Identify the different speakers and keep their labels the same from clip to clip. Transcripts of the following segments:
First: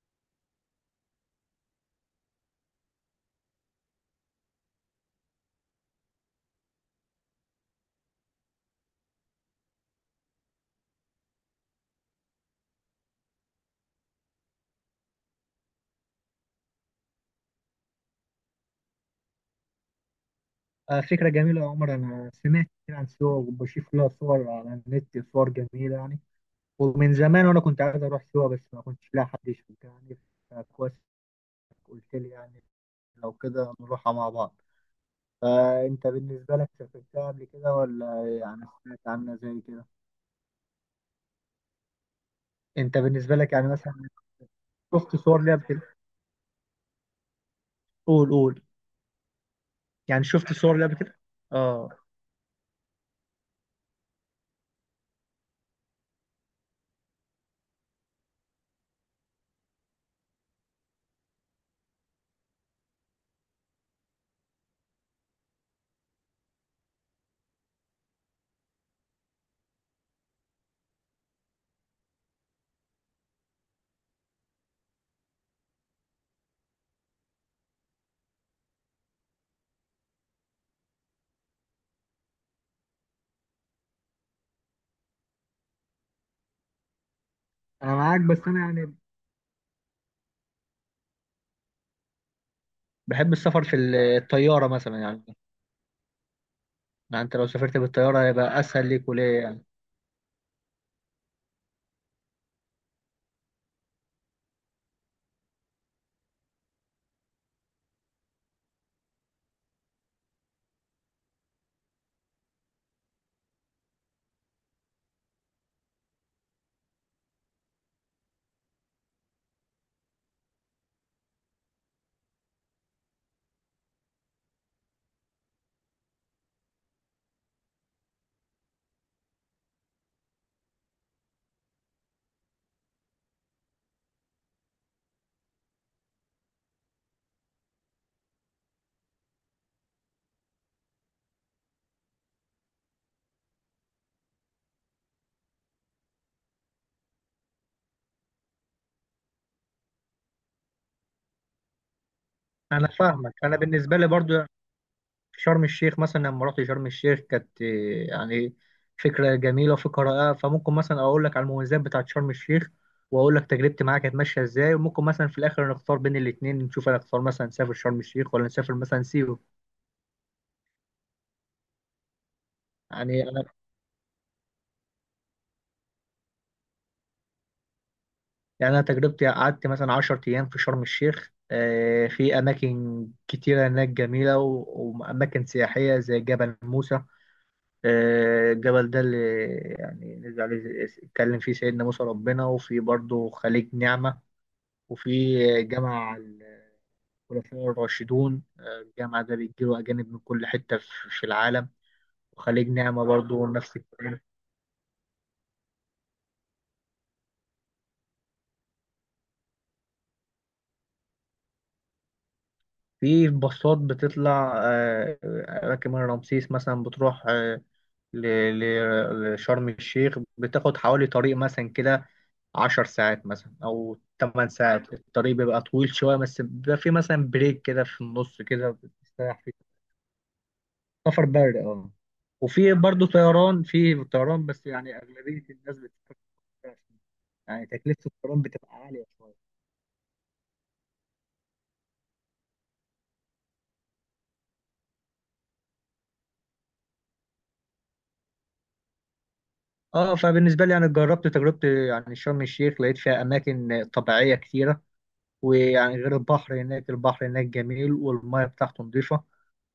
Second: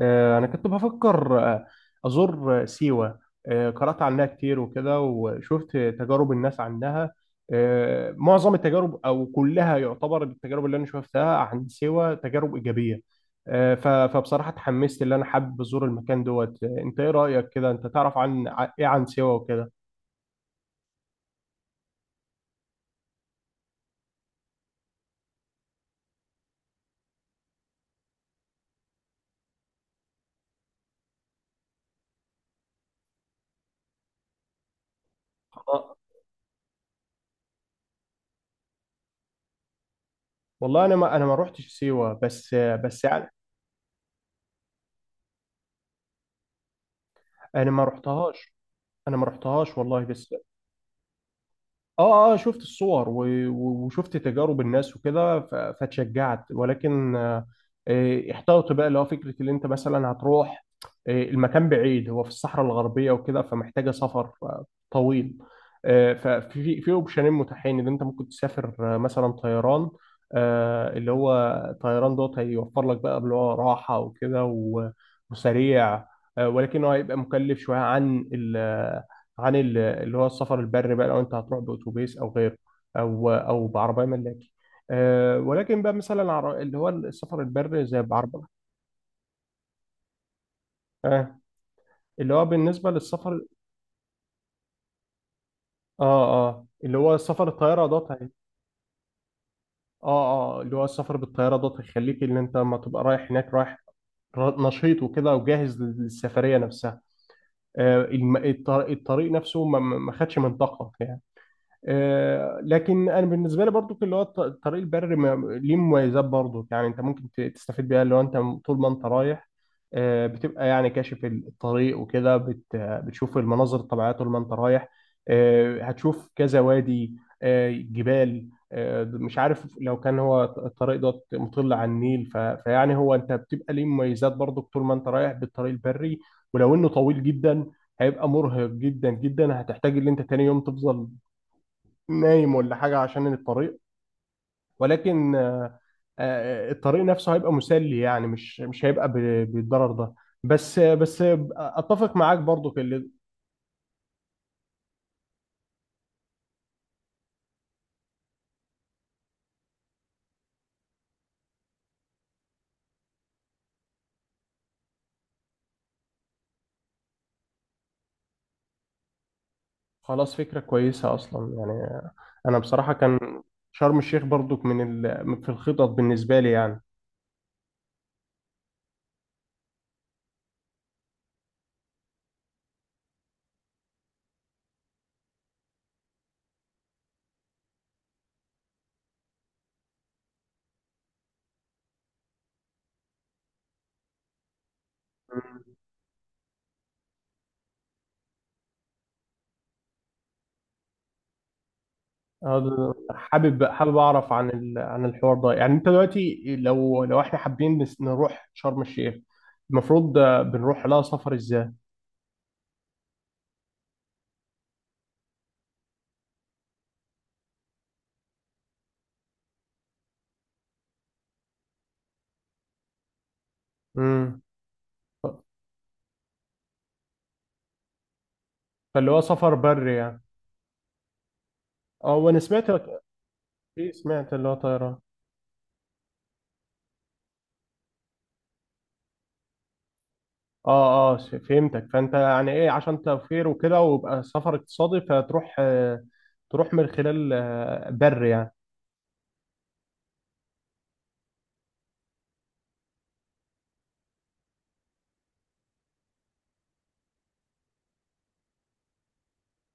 Speaker 1: أنا كنت بفكر أزور سيوة. قرأت عنها كتير وكده وشفت تجارب الناس عنها. معظم التجارب أو كلها يعتبر التجارب اللي أنا شفتها عن سيوة تجارب إيجابية. فبصراحة اتحمست، اللي أنا حابب أزور المكان دوت. أنت إيه رأيك كده؟ أنت تعرف عن إيه عن سيوة وكده؟
Speaker 2: فكرة جميلة يا عمر. أنا سمعت كتير عن سيوة وبشوف لها صور على النت، صور جميلة يعني. ومن زمان وأنا كنت عايز أروح سيوة بس ما كنتش لاقي حد يشوفها يعني، فكويس إنك قلت لي يعني. لو كده نروحها مع بعض.
Speaker 1: آه،
Speaker 2: فأنت بالنسبة لك سافرتها قبل كده ولا يعني سمعت عنها زي كده؟
Speaker 1: والله أنا ما روحتش سيوة، بس
Speaker 2: أنت
Speaker 1: بس يعني.
Speaker 2: بالنسبة لك يعني مثلا شفت صور ليها قبل كده؟
Speaker 1: أنا ما
Speaker 2: قول
Speaker 1: رحتهاش،
Speaker 2: قول
Speaker 1: أنا ما رحتهاش والله،
Speaker 2: يعني
Speaker 1: بس
Speaker 2: شفت صور ليها قبل كده؟ آه.
Speaker 1: اه اه شفت الصور وشفت تجارب الناس وكده فاتشجعت، ولكن احتوت بقى اللي هو فكره اللي انت مثلا هتروح. المكان بعيد، هو في الصحراء الغربيه وكده، فمحتاجه سفر طويل. آه، ففي اوبشنين متاحين اللي انت ممكن تسافر، مثلا طيران، اللي هو طيران دوت هيوفر لك بقى اللي هو راحه وكده وسريع. ولكن هو هيبقى مكلف شويه عن اللي هو السفر البري بقى، لو انت هتروح باتوبيس او غيره، او بعربيه ملاكي. أه، ولكن بقى مثلا اللي هو السفر البري
Speaker 2: أنا
Speaker 1: زي
Speaker 2: معاك بس
Speaker 1: بعربيه.
Speaker 2: أنا يعني
Speaker 1: أه، اللي هو بالنسبه
Speaker 2: بحب
Speaker 1: للسفر،
Speaker 2: السفر في الطيارة مثلا يعني.
Speaker 1: اه اه اللي هو
Speaker 2: ما انت لو
Speaker 1: سفر
Speaker 2: سافرت
Speaker 1: الطياره دوت
Speaker 2: بالطياره هيبقى اسهل ليك وليه يعني.
Speaker 1: اه اه اللي هو السفر بالطياره دوت هيخليك ان انت لما تبقى رايح هناك رايح نشيط وكده وجاهز للسفريه نفسها. الطريق نفسه ما خدش منطقه يعني. لكن انا بالنسبه لي برضو، اللي هو الطريق البري ما ليه مميزات برضو، يعني انت ممكن تستفيد بيها اللي هو انت طول ما انت رايح. بتبقى يعني كاشف الطريق وكده، بتشوف المناظر الطبيعيه طول ما انت رايح. هتشوف كذا وادي، جبال. مش عارف لو كان هو الطريق ده مطل على النيل، فيعني هو انت بتبقى ليه مميزات برضو طول ما انت رايح بالطريق البري، ولو انه طويل جدا. هيبقى مرهق جدا جدا، هتحتاج ان انت تاني يوم تفضل نايم ولا حاجة عشان الطريق. ولكن الطريق نفسه هيبقى مسلي، يعني مش هيبقى بالضرر ده. بس بس اتفق معاك برضو في
Speaker 2: انا
Speaker 1: اللي...
Speaker 2: فاهمك. انا بالنسبه لي برضو في شرم الشيخ مثلا، لما رحت شرم الشيخ كانت إيه يعني، فكره جميله وفكره. فممكن مثلا اقول لك على المميزات بتاعت شرم الشيخ، واقول لك تجربتي معاها كانت ماشيه ازاي، وممكن مثلا في الاخر نختار بين الاثنين، نشوف انا اختار مثلا نسافر شرم الشيخ ولا نسافر مثلا سيوه.
Speaker 1: خلاص، فكرة كويسة اصلا يعني. انا بصراحة
Speaker 2: يعني
Speaker 1: كان
Speaker 2: انا
Speaker 1: شرم الشيخ برضو من ال... في الخطط بالنسبة لي يعني.
Speaker 2: يعني انا تجربتي قعدت مثلا 10 ايام في شرم الشيخ. في اماكن كتيره هناك جميله واماكن سياحيه زي جبل موسى. الجبل ده اللي يعني نزل عليه، اتكلم فيه سيدنا موسى ربنا، وفي برضه خليج نعمة، وفي جامع الخلفاء الراشدون. الجامع ده بيجيله أجانب من كل حتة في العالم. وخليج
Speaker 1: هذا-
Speaker 2: نعمة برضه نفس
Speaker 1: حابب
Speaker 2: الكلام.
Speaker 1: اعرف عن ال... عن الحوار ده. يعني انت دلوقتي لو احنا حابين نروح شرم الشيخ، المفروض بنروح لها سفر ازاي؟
Speaker 2: في باصات بتطلع أماكن من رمسيس مثلا، بتروح لشرم الشيخ، بتاخد حوالي طريق مثلا كده عشر ساعات مثلا أو
Speaker 1: امم
Speaker 2: تمن ساعات. الطريق بيبقى طويل شوية بس بيبقى فيه مثلا بريك كده في النص كده
Speaker 1: فاللي هو
Speaker 2: بتستريح فيه.
Speaker 1: سفر بري يعني.
Speaker 2: سفر بري، اه.
Speaker 1: اه وانا سمعت،
Speaker 2: وفي برضه طيران،
Speaker 1: في
Speaker 2: في
Speaker 1: سمعت
Speaker 2: طيران،
Speaker 1: اللي هو
Speaker 2: بس يعني
Speaker 1: طيران.
Speaker 2: أغلبية الناس بتسافر بالطيران. يعني تكلفة الطيران بتبقى عالية شوية.
Speaker 1: اه اه، فهمتك. فانت يعني ايه، عشان توفير وكده ويبقى سفر اقتصادي، فتروح تروح من خلال بر يعني.
Speaker 2: اه، فبالنسبة لي يعني جربت تجربة يعني شرم الشيخ، لقيت فيها أماكن طبيعية كتيرة. ويعني غير البحر، هناك البحر هناك جميل والمياه بتاعته نضيفة،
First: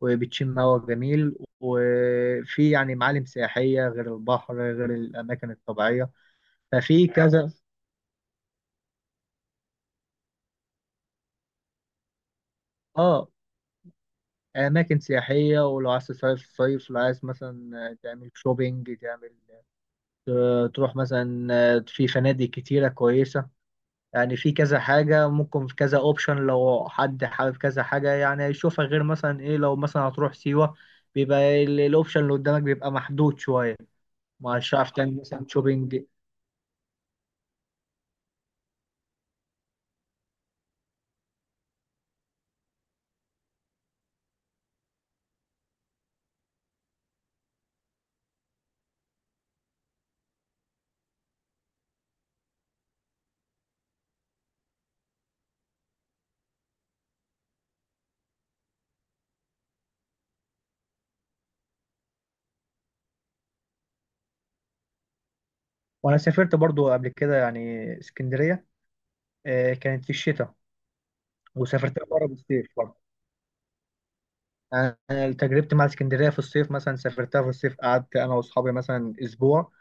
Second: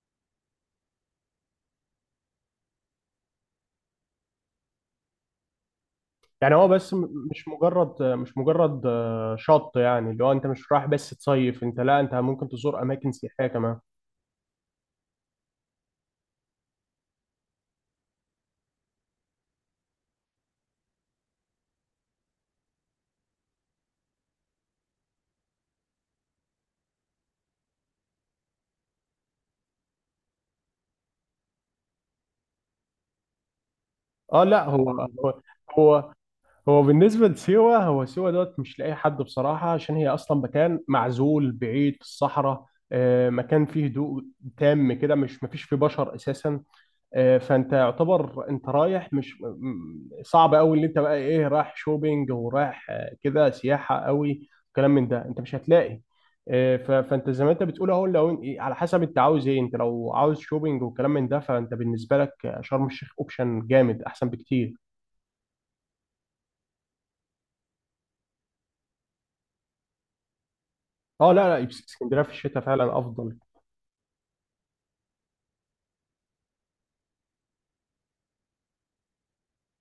Speaker 2: وبتشم هوا جميل، وفي يعني معالم سياحية غير البحر غير الأماكن الطبيعية.
Speaker 1: يعني هو بس
Speaker 2: ففي كذا
Speaker 1: مش مجرد شط، يعني اللي هو انت مش رايح بس تصيف، انت لا، انت ممكن تزور اماكن
Speaker 2: آه
Speaker 1: سياحية كمان.
Speaker 2: أماكن سياحية. ولو عايز تصيف صيف، لو عايز مثلا تعمل شوبينج، تعمل تروح مثلا، في فنادق كتيرة كويسة. يعني في كذا حاجة ممكن، في كذا اوبشن لو حد حابب كذا حاجة يعني يشوفها، غير مثلا ايه لو مثلا هتروح سيوة بيبقى الاوبشن اللي قدامك بيبقى محدود شوية،
Speaker 1: اه لا،
Speaker 2: مش هتعرف تعمل مثلا شوبينج.
Speaker 1: هو هو بالنسبة لسيوة، هو سيوة دوت مش لاقي حد بصراحة، عشان هي أصلا مكان معزول بعيد في الصحراء. مكان فيه هدوء تام كده، مش مفيش فيه بشر أساسا. فأنت يعتبر أنت رايح، مش صعب أوي اللي أنت بقى إيه، رايح شوبينج ورايح كده سياحة أوي، كلام من ده أنت مش هتلاقي. فأنت زي ما أنت بتقول أهو، لو إيه، على حسب أنت عاوز إيه. أنت لو عاوز شوبينج وكلام من ده، فأنت بالنسبة لك شرم الشيخ أوبشن جامد أحسن بكتير.
Speaker 2: وانا سافرت برضو قبل كده يعني اسكندرية. كانت في الشتاء.
Speaker 1: اه لا لا،
Speaker 2: وسافرتها
Speaker 1: اسكندريه
Speaker 2: مرة
Speaker 1: في الشتاء
Speaker 2: بالصيف
Speaker 1: فعلا
Speaker 2: برضو.
Speaker 1: افضل.
Speaker 2: يعني أنا تجربتي مع اسكندرية في الصيف، مثلا سافرتها في الصيف، قعدت انا واصحابي مثلا اسبوع.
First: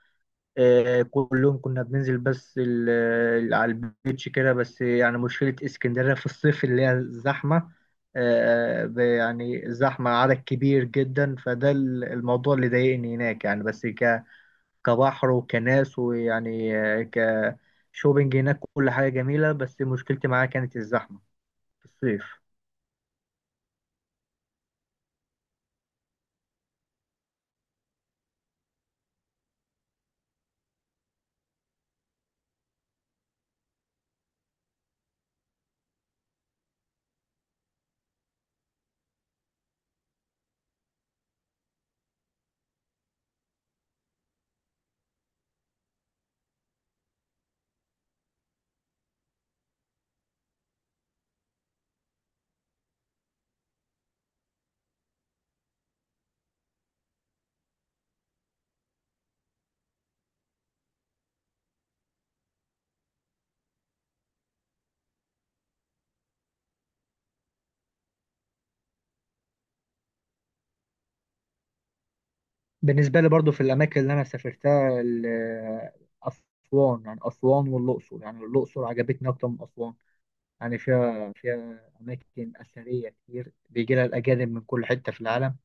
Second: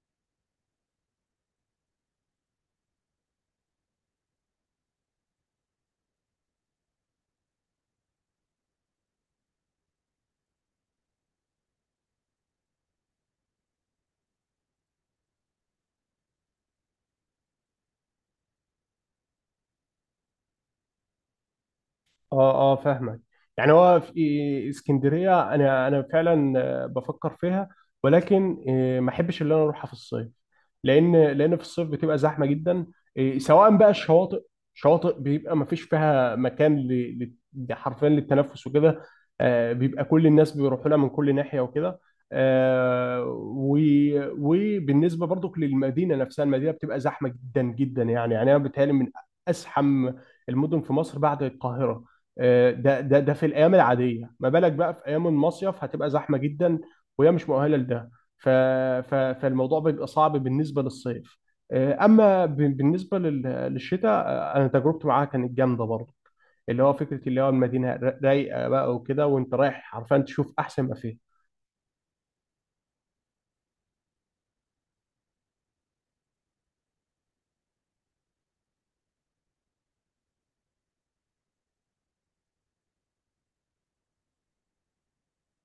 Speaker 2: كلهم كنا بننزل بس على البيتش كده بس. يعني مشكلة اسكندرية في الصيف اللي هي الزحمة. يعني زحمة عدد كبير جدا، فده الموضوع اللي ضايقني هناك يعني. بس كبحر وكناس ويعني كشوبينج، هناك كل حاجة جميلة بس مشكلتي معاها كانت الزحمة في الصيف.
Speaker 1: اه اه فاهمك. يعني هو في اسكندريه انا فعلا بفكر فيها، ولكن ما احبش ان انا اروحها في الصيف، لان في الصيف بتبقى زحمه جدا. سواء بقى شواطئ، بيبقى ما فيش فيها مكان حرفيا للتنفس وكده. بيبقى كل الناس بيروحوا لها من كل ناحيه وكده. آه، وبالنسبه برضك للمدينه نفسها، المدينه بتبقى زحمه جدا جدا، يعني انا بتهيألي من ازحم المدن في مصر بعد القاهره. ده في الايام العاديه، ما بالك بقى في ايام المصيف، هتبقى زحمه جدا وهي مش مؤهله لده. ف ف فالموضوع بيبقى صعب بالنسبه للصيف. اما بالنسبه للشتاء، انا تجربتي معاها كانت جامده برضه، اللي هو فكره اللي هو المدينه رايقه بقى وكده، وانت رايح حرفيا تشوف احسن ما فيها.
Speaker 2: بالنسبة لي برضو في الأماكن اللي أنا سافرتها، أسوان. يعني أسوان والأقصر، يعني الأقصر عجبتني أكتر من أسوان. يعني فيها أماكن أثرية كتير بيجي لها الأجانب من كل حتة في العالم.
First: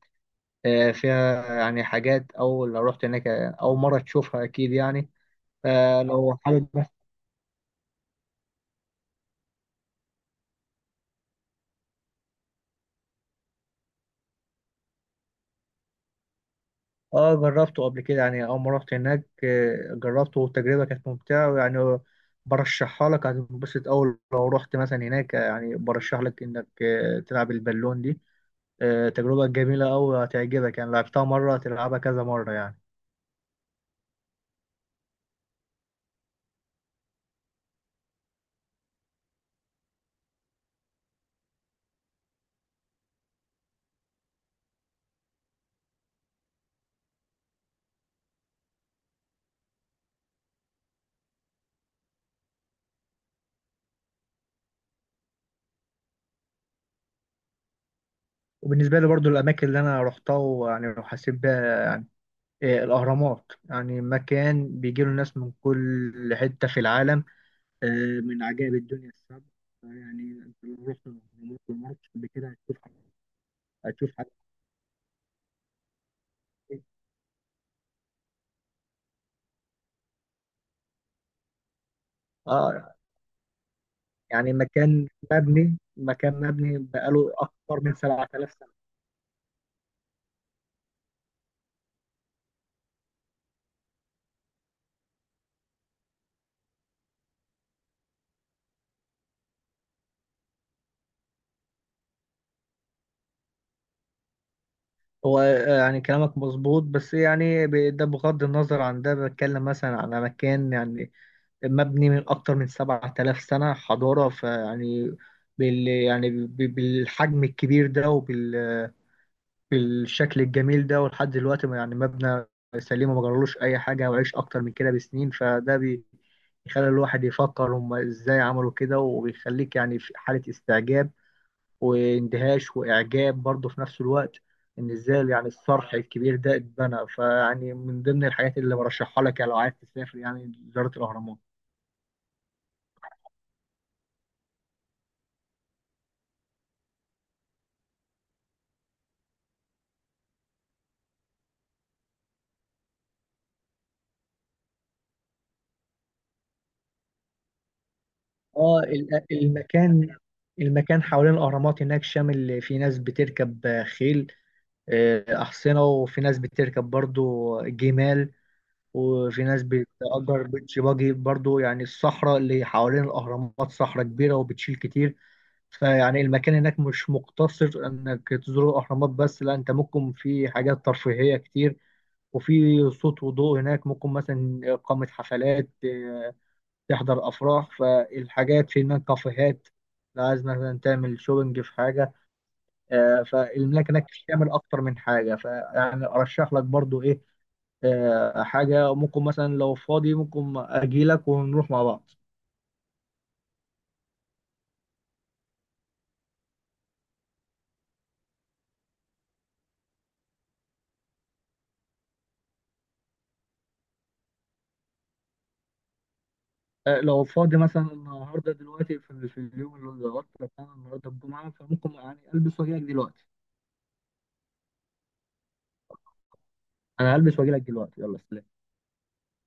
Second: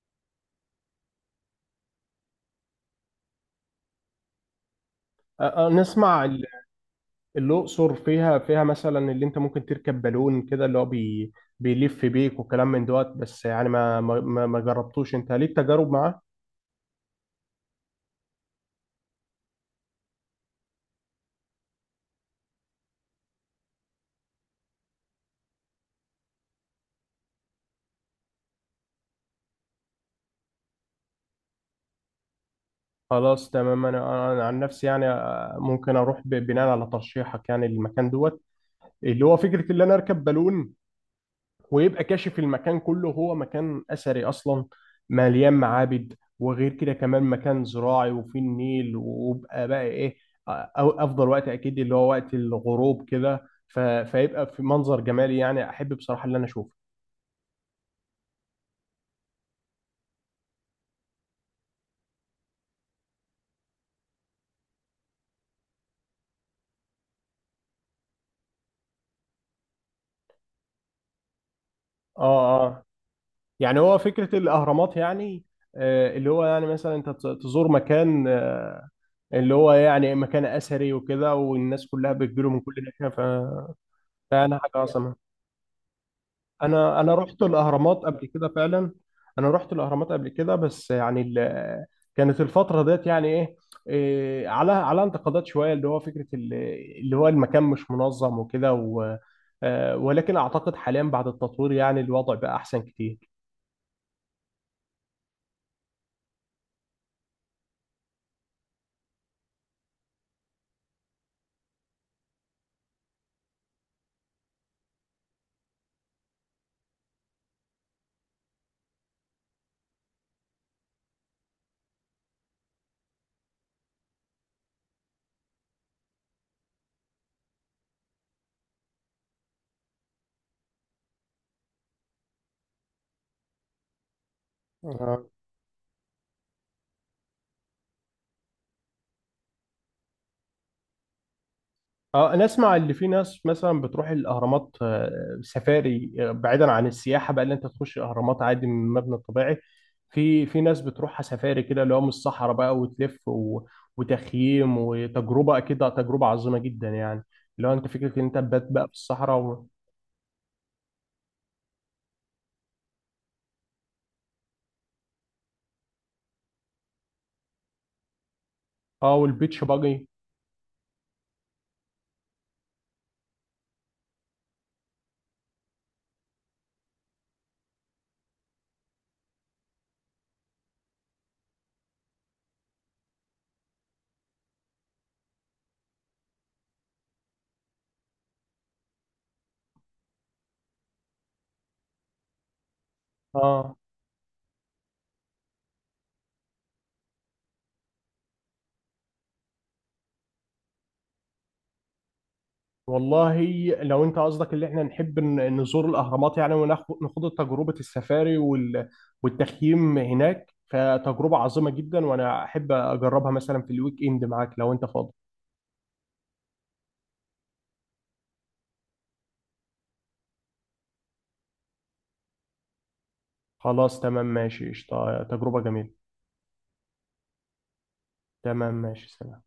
Speaker 2: فيها يعني حاجات أول لو رحت هناك أول مرة تشوفها أكيد يعني،
Speaker 1: نسمع
Speaker 2: فلو
Speaker 1: ال-...
Speaker 2: حابب بس.
Speaker 1: الاقصر فيها، فيها مثلا اللي انت ممكن تركب بالون كده، اللي هو بيلف بيك وكلام من دوت. بس يعني ما جربتوش. انت ليك تجارب معاه؟
Speaker 2: اه جربته قبل كده يعني. أول ما رحت هناك جربته والتجربة كانت ممتعة، ويعني برشحها لك، هتنبسط أول لو رحت مثلا هناك. يعني برشح لك إنك تلعب البالون دي. تجربة جميلة أوي، هتعجبك يعني، لعبتها مرة هتلعبها كذا مرة يعني.
Speaker 1: خلاص تمام، انا عن نفسي يعني، ممكن اروح بناء على ترشيحك يعني المكان دوت، اللي هو فكره ان انا اركب بالون ويبقى كاشف المكان كله. هو مكان اثري اصلا، مليان معابد، وغير كده كمان مكان زراعي وفيه النيل، ويبقى بقى ايه، أو افضل وقت اكيد اللي هو وقت الغروب كده، فيبقى في منظر جمالي. يعني احب بصراحه اللي انا اشوفه.
Speaker 2: وبالنسبة لي برضو الأماكن اللي أنا روحتها ويعني وحسيت بيها، الأهرامات. يعني مكان بيجي له ناس من كل حتة في العالم. من عجائب الدنيا السبع. يعني انت لو رحت الأهرامات ومرت قبل كده
Speaker 1: اه
Speaker 2: هتشوف،
Speaker 1: اه، يعني هو
Speaker 2: هتشوف حاجات
Speaker 1: فكره الاهرامات يعني، اللي هو يعني
Speaker 2: كتير.
Speaker 1: مثلا انت تزور مكان، اللي هو يعني مكان اثري وكده، والناس كلها بتجيله من كل
Speaker 2: اه
Speaker 1: ناحيه ف...
Speaker 2: يعني
Speaker 1: فانا حاجه
Speaker 2: مكان
Speaker 1: عظمه.
Speaker 2: مبني مكان مبني
Speaker 1: انا
Speaker 2: بقاله
Speaker 1: رحت
Speaker 2: أكتر من
Speaker 1: الاهرامات قبل كده
Speaker 2: 7000 سنة.
Speaker 1: فعلا. انا رحت الاهرامات قبل كده، بس يعني ال... كانت الفتره ديت يعني ايه، إيه، على على انتقادات شويه، اللي هو فكره اللي هو المكان مش منظم وكده و... ولكن اعتقد حاليا بعد التطوير يعني الوضع بقى احسن
Speaker 2: هو آه، يعني كلامك مظبوط بس يعني ده بغض النظر عن ده، بتكلم مثلا على مكان يعني مبني من أكتر من 7000 سنة حضارة، فيعني بالحجم الكبير ده بالشكل الجميل ده، ولحد دلوقتي يعني مبنى سليم وما جرالوش اي حاجه وعيش اكتر من كده بسنين. بيخلي الواحد يفكر، هم ازاي عملوا كده؟ وبيخليك يعني في حاله استعجاب واندهاش واعجاب برضه في نفس الوقت، ان
Speaker 1: كتير.
Speaker 2: ازاي يعني الصرح الكبير ده اتبنى. فيعني من ضمن الحاجات اللي برشحها لك يعني لو عايز تسافر يعني زياره الاهرامات.
Speaker 1: اه، انا اسمع اللي في ناس مثلا بتروح الاهرامات سفاري، بعيدا عن السياحه بقى اللي انت تخش الاهرامات عادي من المبنى الطبيعي. في ناس بتروحها سفاري كده، اللي هو من الصحراء بقى وتلف و... وتخييم، وتجربه اكيد تجربه عظيمه جدا يعني، اللي هو انت فكره ان انت تبات
Speaker 2: اه
Speaker 1: بقى في الصحراء و...
Speaker 2: المكان، المكان حوالين الاهرامات هناك، شامل في ناس بتركب خيل، أحصنة، وفي ناس بتركب برضو جمال،
Speaker 1: اه،
Speaker 2: وفي ناس
Speaker 1: والبيتش باجي.
Speaker 2: بتأجر بيتش باجي برضو. يعني الصحراء اللي حوالين الأهرامات صحراء كبيرة وبتشيل كتير. فيعني المكان هناك مش مقتصر إنك تزور الأهرامات بس، لا، أنت ممكن في حاجات ترفيهية كتير. وفي صوت وضوء هناك، ممكن مثلا إقامة حفلات، تحضر أفراح، فالحاجات في هناك كافيهات لو عايز مثلا تعمل شوبنج في حاجة.
Speaker 1: اه
Speaker 2: فالملاك هناك بتشمل اكتر من حاجه، فيعني ارشح لك برضو ايه، حاجه ممكن مثلا لو فاضي ممكن اجي لك ونروح مع بعض.
Speaker 1: والله، لو انت قصدك اللي احنا نحب نزور الاهرامات يعني وناخد تجربه السفاري والتخييم هناك، فتجربه عظيمه جدا وانا احب اجربها مثلا في الويك اند معاك لو انت فاضي.
Speaker 2: لو فاضي مثلا النهارده دلوقتي، في اليوم اللي ظبطت لك، انا النهارده الجمعه فممكن يعني البس واجي لك دلوقتي.
Speaker 1: خلاص تمام ماشي، قشطة، تجربه جميله.
Speaker 2: انا هلبس واجي لك دلوقتي، يلا سلام.
Speaker 1: تمام ماشي، سلام.